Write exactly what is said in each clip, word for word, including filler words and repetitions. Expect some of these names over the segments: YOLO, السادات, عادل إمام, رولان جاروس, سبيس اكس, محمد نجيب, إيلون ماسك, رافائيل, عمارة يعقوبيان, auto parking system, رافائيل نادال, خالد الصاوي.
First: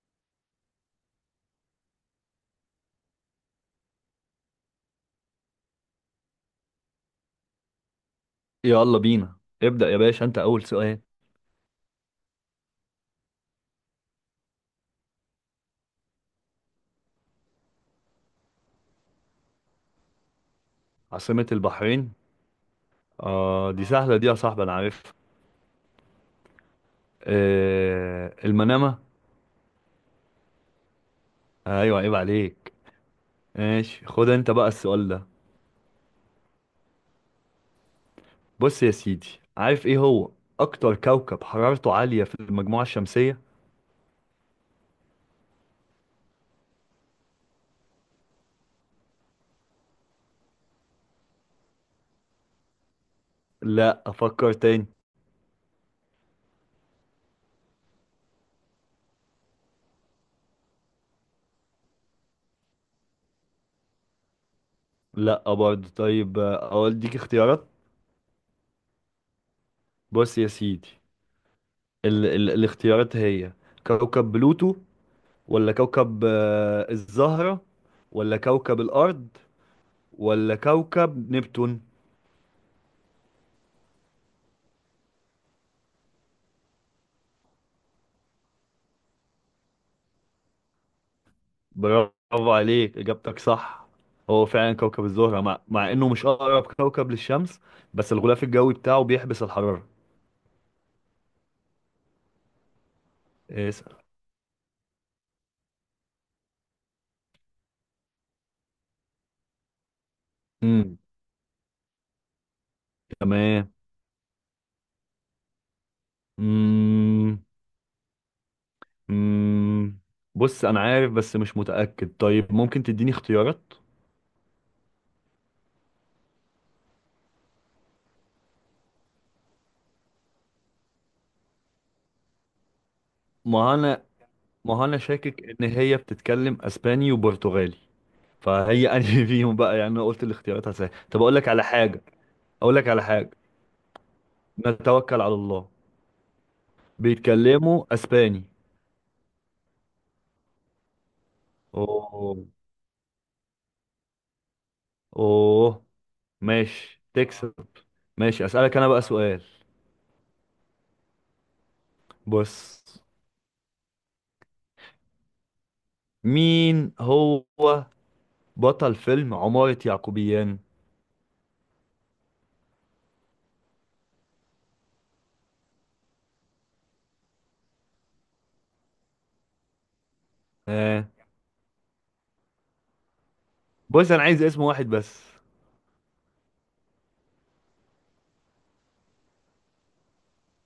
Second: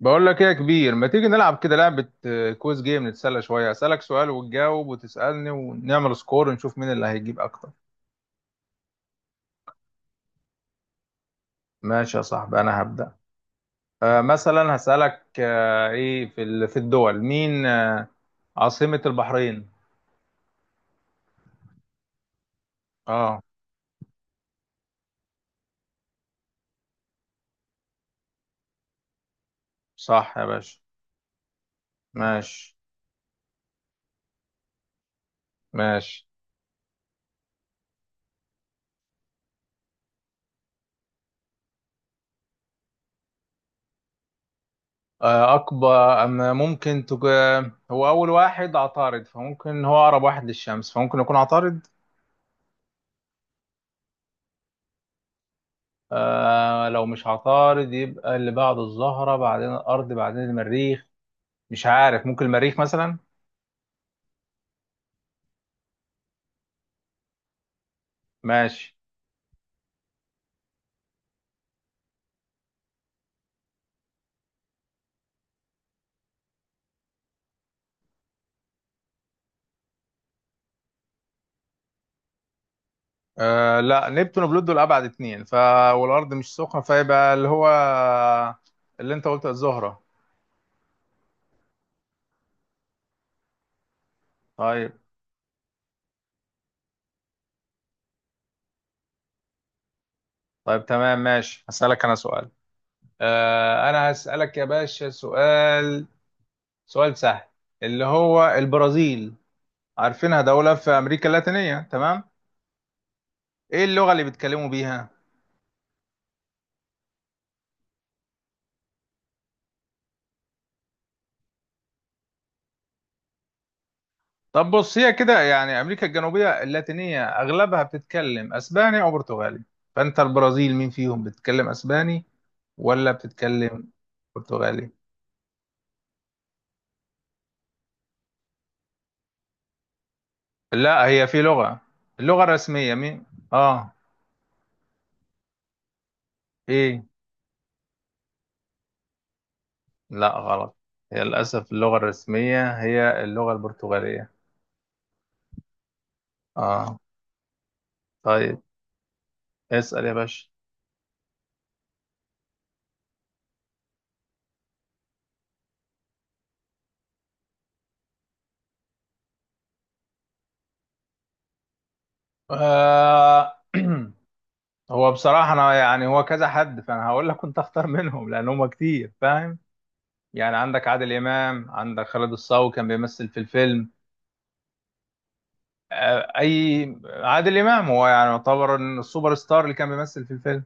بقول لك ايه يا كبير، ما تيجي نلعب كده لعبة آه، كويز جيم نتسلى شوية؟ أسألك سؤال وتجاوب وتسألني ونعمل سكور ونشوف مين اللي هيجيب أكتر. يلا بينا. ابدأ يا باشا، انت اول سؤال. ماشي يا صاحبي، أنا هبدأ. آه مثلا هسألك، آه ايه في ال- في الدول مين، آه عاصمة البحرين. عاصمة البحرين. اه، اه، دي سهلة دي يا صاحبي، انا عارفها. آه، المنامة. صح يا باشا. ايوه، عيب عليك. ماشي ماشي، خد انت بقى السؤال ده. ماشي. بص يا سيدي، عارف ايه هو اكتر كوكب حرارته عالية في المجموعة الشمسية؟ آه أكبر، أما ممكن تج... هو أول واحد عطارد، فممكن هو أقرب واحد للشمس، فممكن يكون عطارد. لا، افكر تاني. آه لو مش عطارد يبقى اللي بعد الزهرة بعدين الأرض بعدين المريخ. مش عارف، ممكن المريخ مثلا. لا برضه. طيب، آه، اقول ديك اختيارات. ماشي. بص يا سيدي، ال ال الاختيارات هي كوكب بلوتو، ولا كوكب آه الزهرة، ولا كوكب الارض، ولا كوكب نبتون؟ آه لا، نبتون وبلوت دول أبعد اتنين ف والأرض مش سخنة، فيبقى اللي هو اللي أنت قلته الزهرة. برافو عليك، إجابتك صح. هو فعلا طيب. كوكب الزهرة، مع, مع إنه مش أقرب كوكب للشمس، بس الغلاف الجوي بتاعه بيحبس الحرارة. طيب تمام، ماشي هسألك أنا سؤال. آه اسأل. أنا هسألك يا باشا سؤال. سؤال سهل. اللي هو البرازيل، عارفينها دولة في امم. أمريكا اللاتينية، تمام؟ تمام. إيه اللغة اللي بيتكلموا بيها؟ امم. امم. بص أنا عارف بس مش متأكد، طيب ممكن تديني اختيارات. طب بص، هي كده يعني امريكا الجنوبيه اللاتينيه اغلبها بتتكلم اسباني او برتغالي. فانت البرازيل مين فيهم؟ بتتكلم اسباني ولا ما بتتكلم أنا ما برتغالي؟ أنا شاكك إن هي بتتكلم أسباني وبرتغالي، فهي أنهي فيهم بقى؟ يعني أنا قلت الاختيارات هسهل. لا، طب هي أقول في لك على لغه، حاجة. اللغه أقول لك الرسميه على مين؟ حاجة. اه. نتوكل على الله. ايه؟ بيتكلموا اسباني. لا، غلط. هي للاسف اللغه اوه. الرسميه هي اللغه البرتغاليه. اوه. اه. ماشي، تكسب. ماشي، طيب، اسالك انا بقى سؤال. اسال يا باشا. بص، مين هو بطل فيلم عمارة يعقوبيان؟ آه. هو بصراحه انا يعني هو كذا حد، فانا هقول لك كنت اختار منهم لان هم كتير، فاهم؟ يعني عندك آه. عادل إمام، عندك خالد الصاوي كان بيمثل في الفيلم. بص، انا عايز اسم واحد بس. آه، أي عادل إمام هو يعني يعتبر إن السوبر ستار اللي كان بيمثل في الفيلم.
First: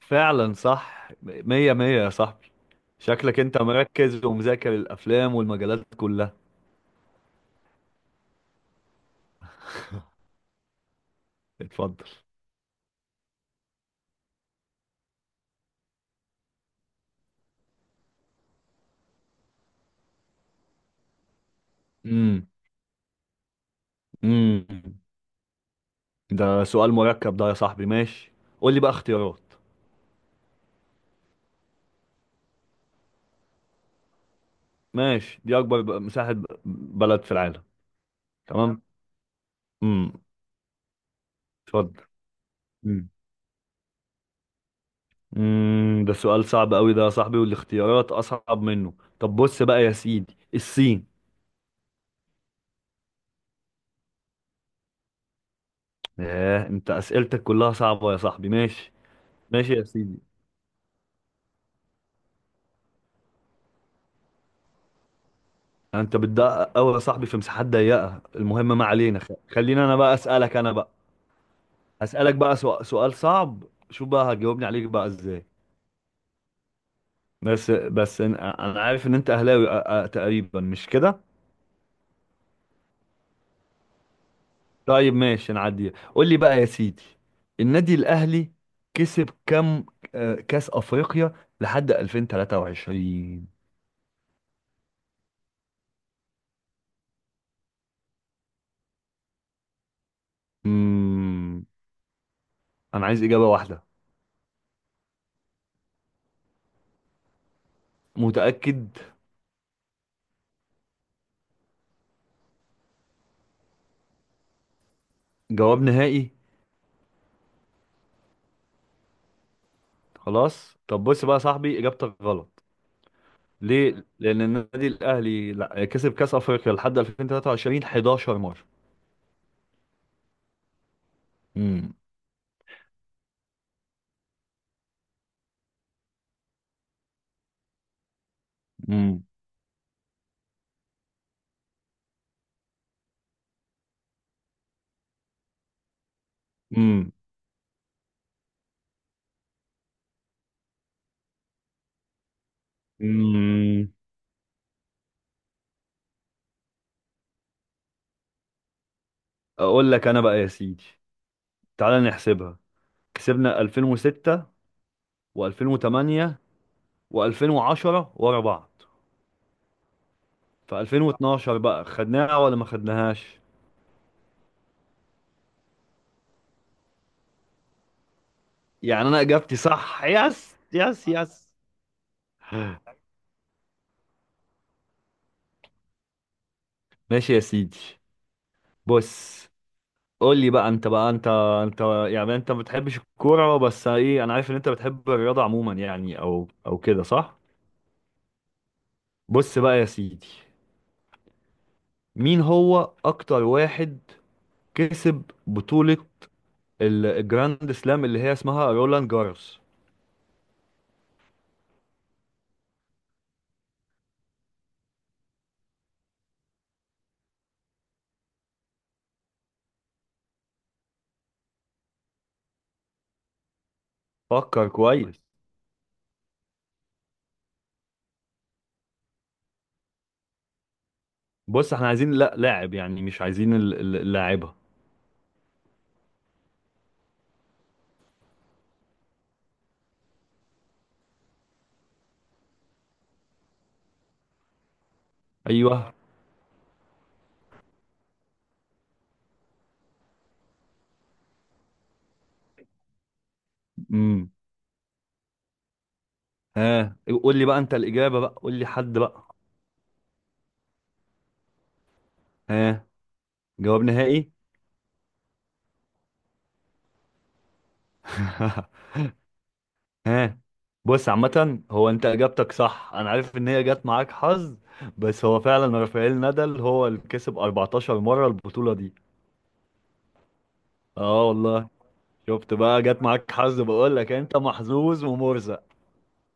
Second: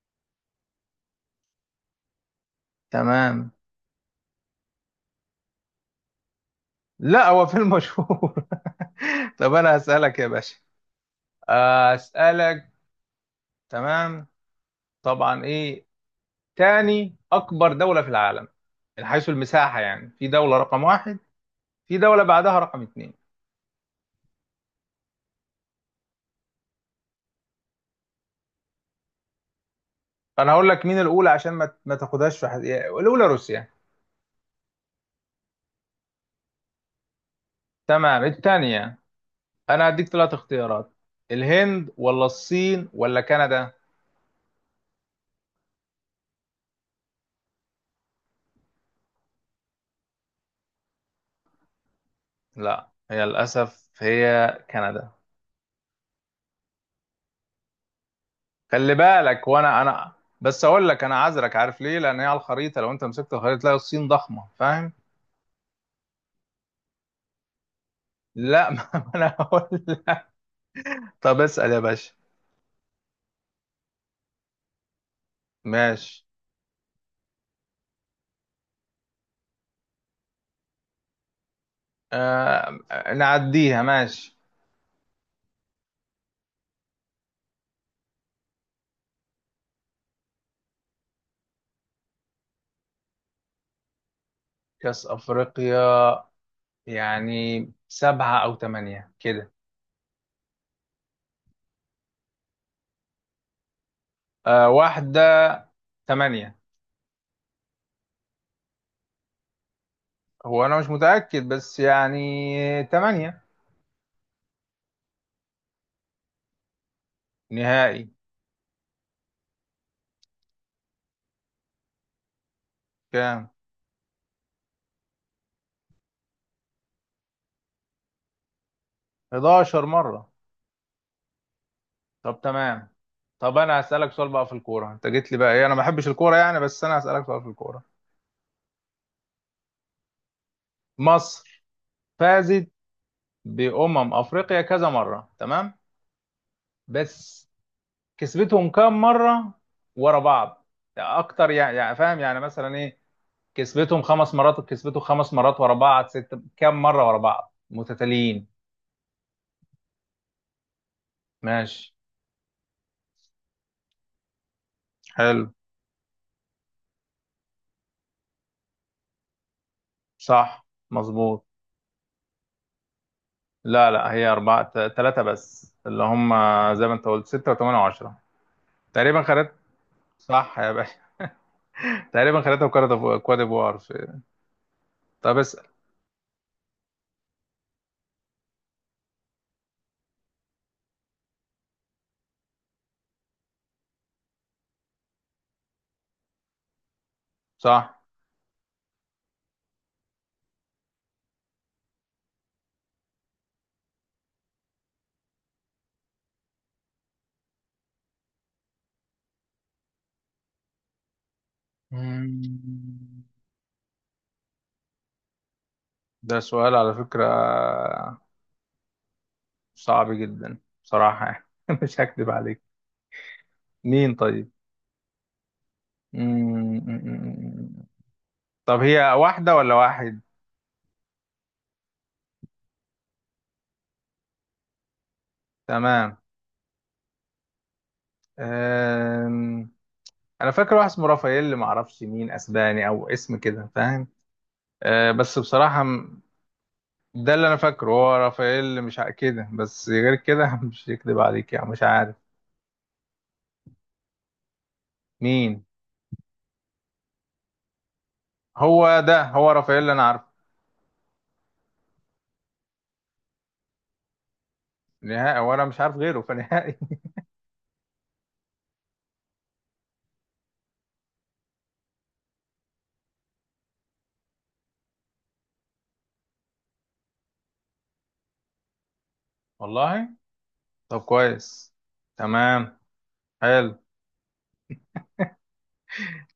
فعلا صح، مية مية يا صاحبي. شكلك تمام. انت مركز ومذاكر الافلام والمجالات كلها. لا، هو فيلم مشهور. طب أنا هسألك يا باشا. آه، اتفضل. أسألك. تمام. طبعا، إيه تاني أكبر دولة في العالم؟ من حيث المساحة يعني، في دولة رقم واحد، في دولة امم. بعدها رقم اتنين. امم. ده سؤال مركب ده يا صاحبي. ماشي، قول لي بقى اختيارات. فأنا هقول لك مين الأولى عشان ما ما تاخدهاش في حد... الأولى روسيا. ماشي، دي اكبر ب- مساحة ب- بلد في العالم. تمام، تمام. الثانية. انا هديك امم. ثلاث اختيارات: الهند اتفضل. ولا الصين مم. ولا كندا؟ امم. ده سؤال صعب قوي ده يا صاحبي، والاختيارات اصعب منه. طب بص بقى يا سيدي، الصين. لا، هي للاسف هي كندا. ياه، انت اسئلتك كلها صعبة يا صاحبي. ماشي. خلي بالك، ماشي وانا يا انا سيدي. بس اقول لك انا عذرك، عارف ليه؟ لان هي على الخريطه، لو انت مسكت الخريطه تلاقي الصين ضخمه، فاهم. انت بتدقق قوي يا صاحبي في مساحات ضيقة. لا. المهم، ما ما علينا. انا خ- هقول خلينا انا بقى لك. اسالك انا بقى. طب اسال يا باشا. هسالك بقى سؤ- سؤال صعب، شوف بقى هتجاوبني عليك بقى ازاي. ماشي. بس بس انا أنا عارف ان انت اهلاوي، أ- أ- تقريبا مش كده؟ آه نعديها ماشي. طيب ماشي، نعديها. قول لي بقى يا سيدي، النادي الاهلي كسب كام آه، كاس افريقيا لحد ألفين وتلاتة وعشرين؟ كاس افريقيا، يعني سبعة او ثمانية كده. امم، انا عايز اجابه واحده. آه واحدة. ثمانية. متاكد؟ هو انا مش متأكد بس يعني، ثمانية. جواب نهائي. نهائي. خلاص، طب بص بقى يا صاحبي، اجابتك غلط. كام؟ ليه؟ لان النادي الاهلي لا كسب كاس افريقيا لحد ألفين وتلاتة وعشرين حداشر مره. 11 مرة. امم. طب تمام. طب انا هسألك سؤال بقى في الكورة، انت جيت لي بقى، ايه، انا ما بحبش الكورة يعني، بس انا هسألك سؤال في الكورة. امم. مصر فازت بأمم افريقيا كذا مرة، تمام. امم. بس كسبتهم كام مرة ورا بعض؟ يعني اكتر، يعني, يعني فاهم، يعني مثلا ايه، امم. كسبتهم خمس مرات كسبتهم خمس مرات ورا بعض، ست كام مرة ورا بعض متتاليين؟ اقول لك انا بقى يا سيدي، ماشي. تعالى نحسبها. كسبنا ألفين وستة حلو. و2008 و2010 ورا بعض. صح في مظبوط. ألفين واتناشر بقى خدناها ولا ما خدناهاش؟ لا لا، هي أربعة، ثلاثة بس اللي هم زي ما أنت قلت، ستة وثمانية وعشرة. يعني انا تقريبا خدت. اجابتي صح. يس صح يا باشا. يس يس. تقريبا خدتها، وكواد كواد ديفوار في- طب اسأل. ماشي يا سيدي. بص، قول لي بقى انت بقى. انت انت يعني انت ما بتحبش الكوره، بس ايه، انا عارف ان انت بتحب الرياضه عموما، يعني او او كده صح؟ صح. بص بقى يا سيدي، مين هو اكتر واحد كسب بطوله ال- الجراند سلام اللي هي اسمها رولان جاروس؟ مم. ده سؤال على فكرة صعب جدا، بصراحة يعني. مش هكذب عليك، مين طيب؟ فكر كويس. مم. طب هي واحدة ولا واحد؟ بص احنا عايزين لا لاعب، يعني مش عايزين ال- ال- اللاعبة. تمام. أم... أنا فاكر واحد اسمه رافائيل، ما أعرفش، مين أسباني أو اسم كده، فاهم؟ أه بس ايوه. بصراحة اه. ده اللي انا فاكره، هو رافائيل، مش ع- كده، بس غير كده مش يكذب عليك يعني، مش عارف امم. مين. ها، قول لي بقى انت الإجابة. بقى قول لي حد هو ده، بقى. هو رافائيل اللي انا عارفه. ها، جواب نهائي. نهائي، وانا مش عارف غيره فنهائي. ها، بص عامة، هو انت اجابتك صح. انا عارف ان هي جت معاك حظ، بس هو فعلا رافائيل نادال هو اللي كسب اربعتاشر مرة البطولة دي. والله. طب اه والله. كويس. شفت تمام. بقى، جت معاك حظ. حلو. بقول لك انت محظوظ ومرزق.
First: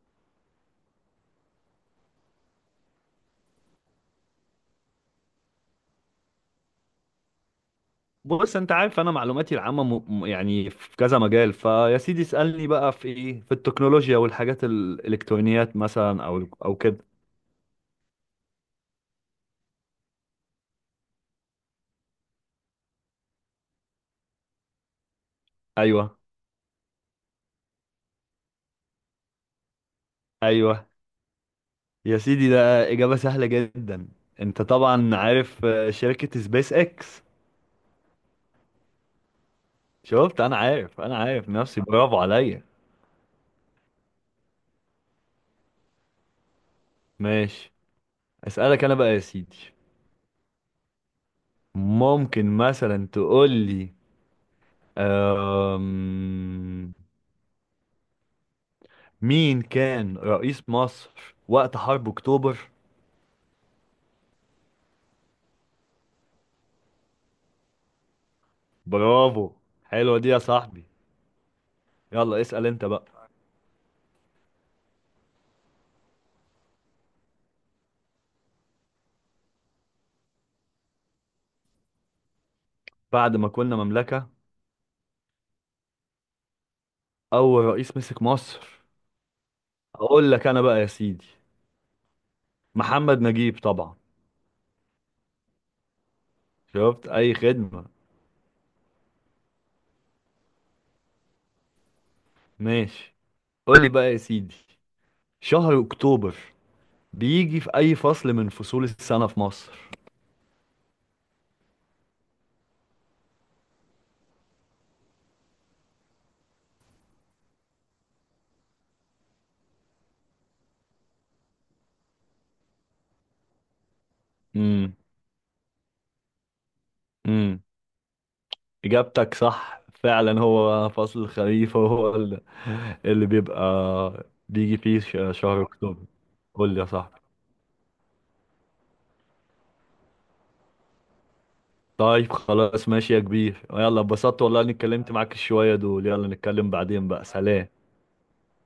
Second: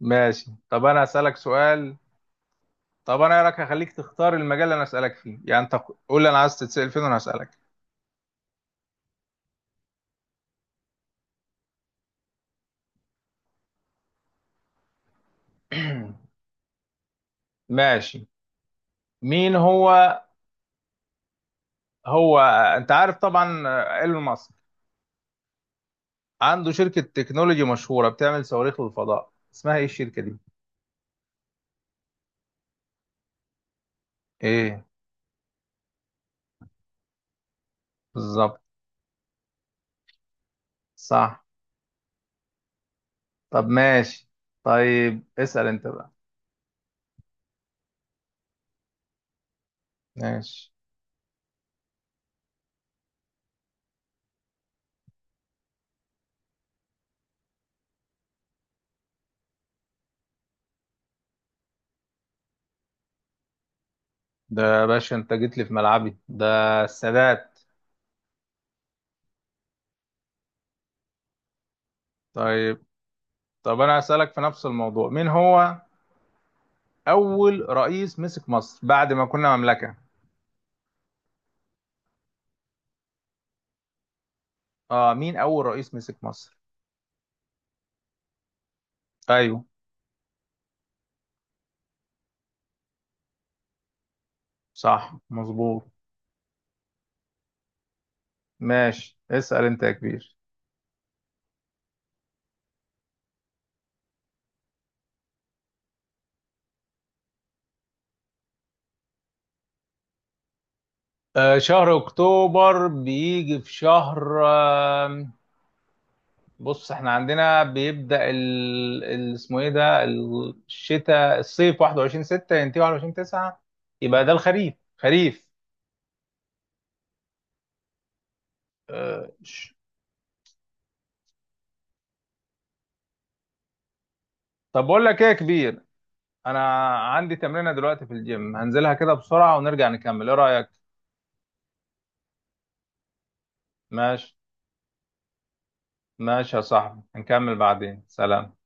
ماشي، طب انا اسالك سؤال. طب انا إيه رايك، هخليك تختار المجال اللي انا اسالك فيه، يعني انت قول لي انا عايز تتسال فين وانا هسالك. بص، انت عارف انا معلوماتي العامه م... م- يعني في كذا مجال، فيا سيدي اسالني بقى في ايه، في التكنولوجيا والحاجات الالكترونيات مثلا او او كده. ماشي. مين هو، هو انت عارف طبعا، آه، ايلون ماسك، ايوه. عنده شركه تكنولوجي مشهوره بتعمل صواريخ للفضاء، اسمها ايه الشركه دي؟ ايوه يا سيدي، ده اجابه سهله جدا. انت ايه. طبعا عارف، آه، شركه سبيس اكس. بالظبط. شفت، انا عارف، انا صح. عارف نفسي. برافو عليا. طب ماشي. طيب اسأل انت بقى. ماشي، اسالك انا بقى يا سيدي. ماشي. ممكن مثلا تقول لي، أم... مين كان رئيس مصر وقت حرب اكتوبر؟ ده يا باشا، انت جيت لي في ملعبي ده: السادات. برافو، حلوة دي يا صاحبي. يلا اسأل طيب. انت بقى. طب انا هسألك في نفس الموضوع، مين هو اول رئيس مسك مصر بعد ما كنا مملكة؟ بعد ما كنا مملكة، اه، مين اول رئيس مسك مصر؟ أول رئيس مسك مصر؟ ايوه. أقول لك أنا بقى يا سيدي، محمد نجيب طبعا. صح مظبوط. شفت، أي خدمة. ماشي، اسأل انت يا كبير. ماشي، قول لي بقى يا سيدي، شهر أكتوبر بيجي في أي فصل من فصول السنة في مصر؟ آه شهر اكتوبر بيجي في شهر، بص احنا عندنا بيبدأ ال... ال... اسمه ايه ده، الشتاء، الصيف واحد وعشرين ستة ينتهي واحد وعشرين تسعة، يبقى ده الخريف، امم. خريف. امم. اه... إجابتك ش- صح، فعلا هو فصل الخريف هو اللي اللي بيبقى بيجي طب فيه بقول لك ايه يا ش- شهر كبير، أكتوبر. قول لي يا انا صاحبي. عندي تمرينة دلوقتي في الجيم هنزلها كده بسرعة ونرجع نكمل، ايه رأيك؟ طيب خلاص ماشي يا كبير، يلا ماشي. اتبسطت والله اني اتكلمت معاك شوية دول. يلا ماشي يا نتكلم صاحبي، بعدين بقى، هنكمل سلام. بعدين سلام.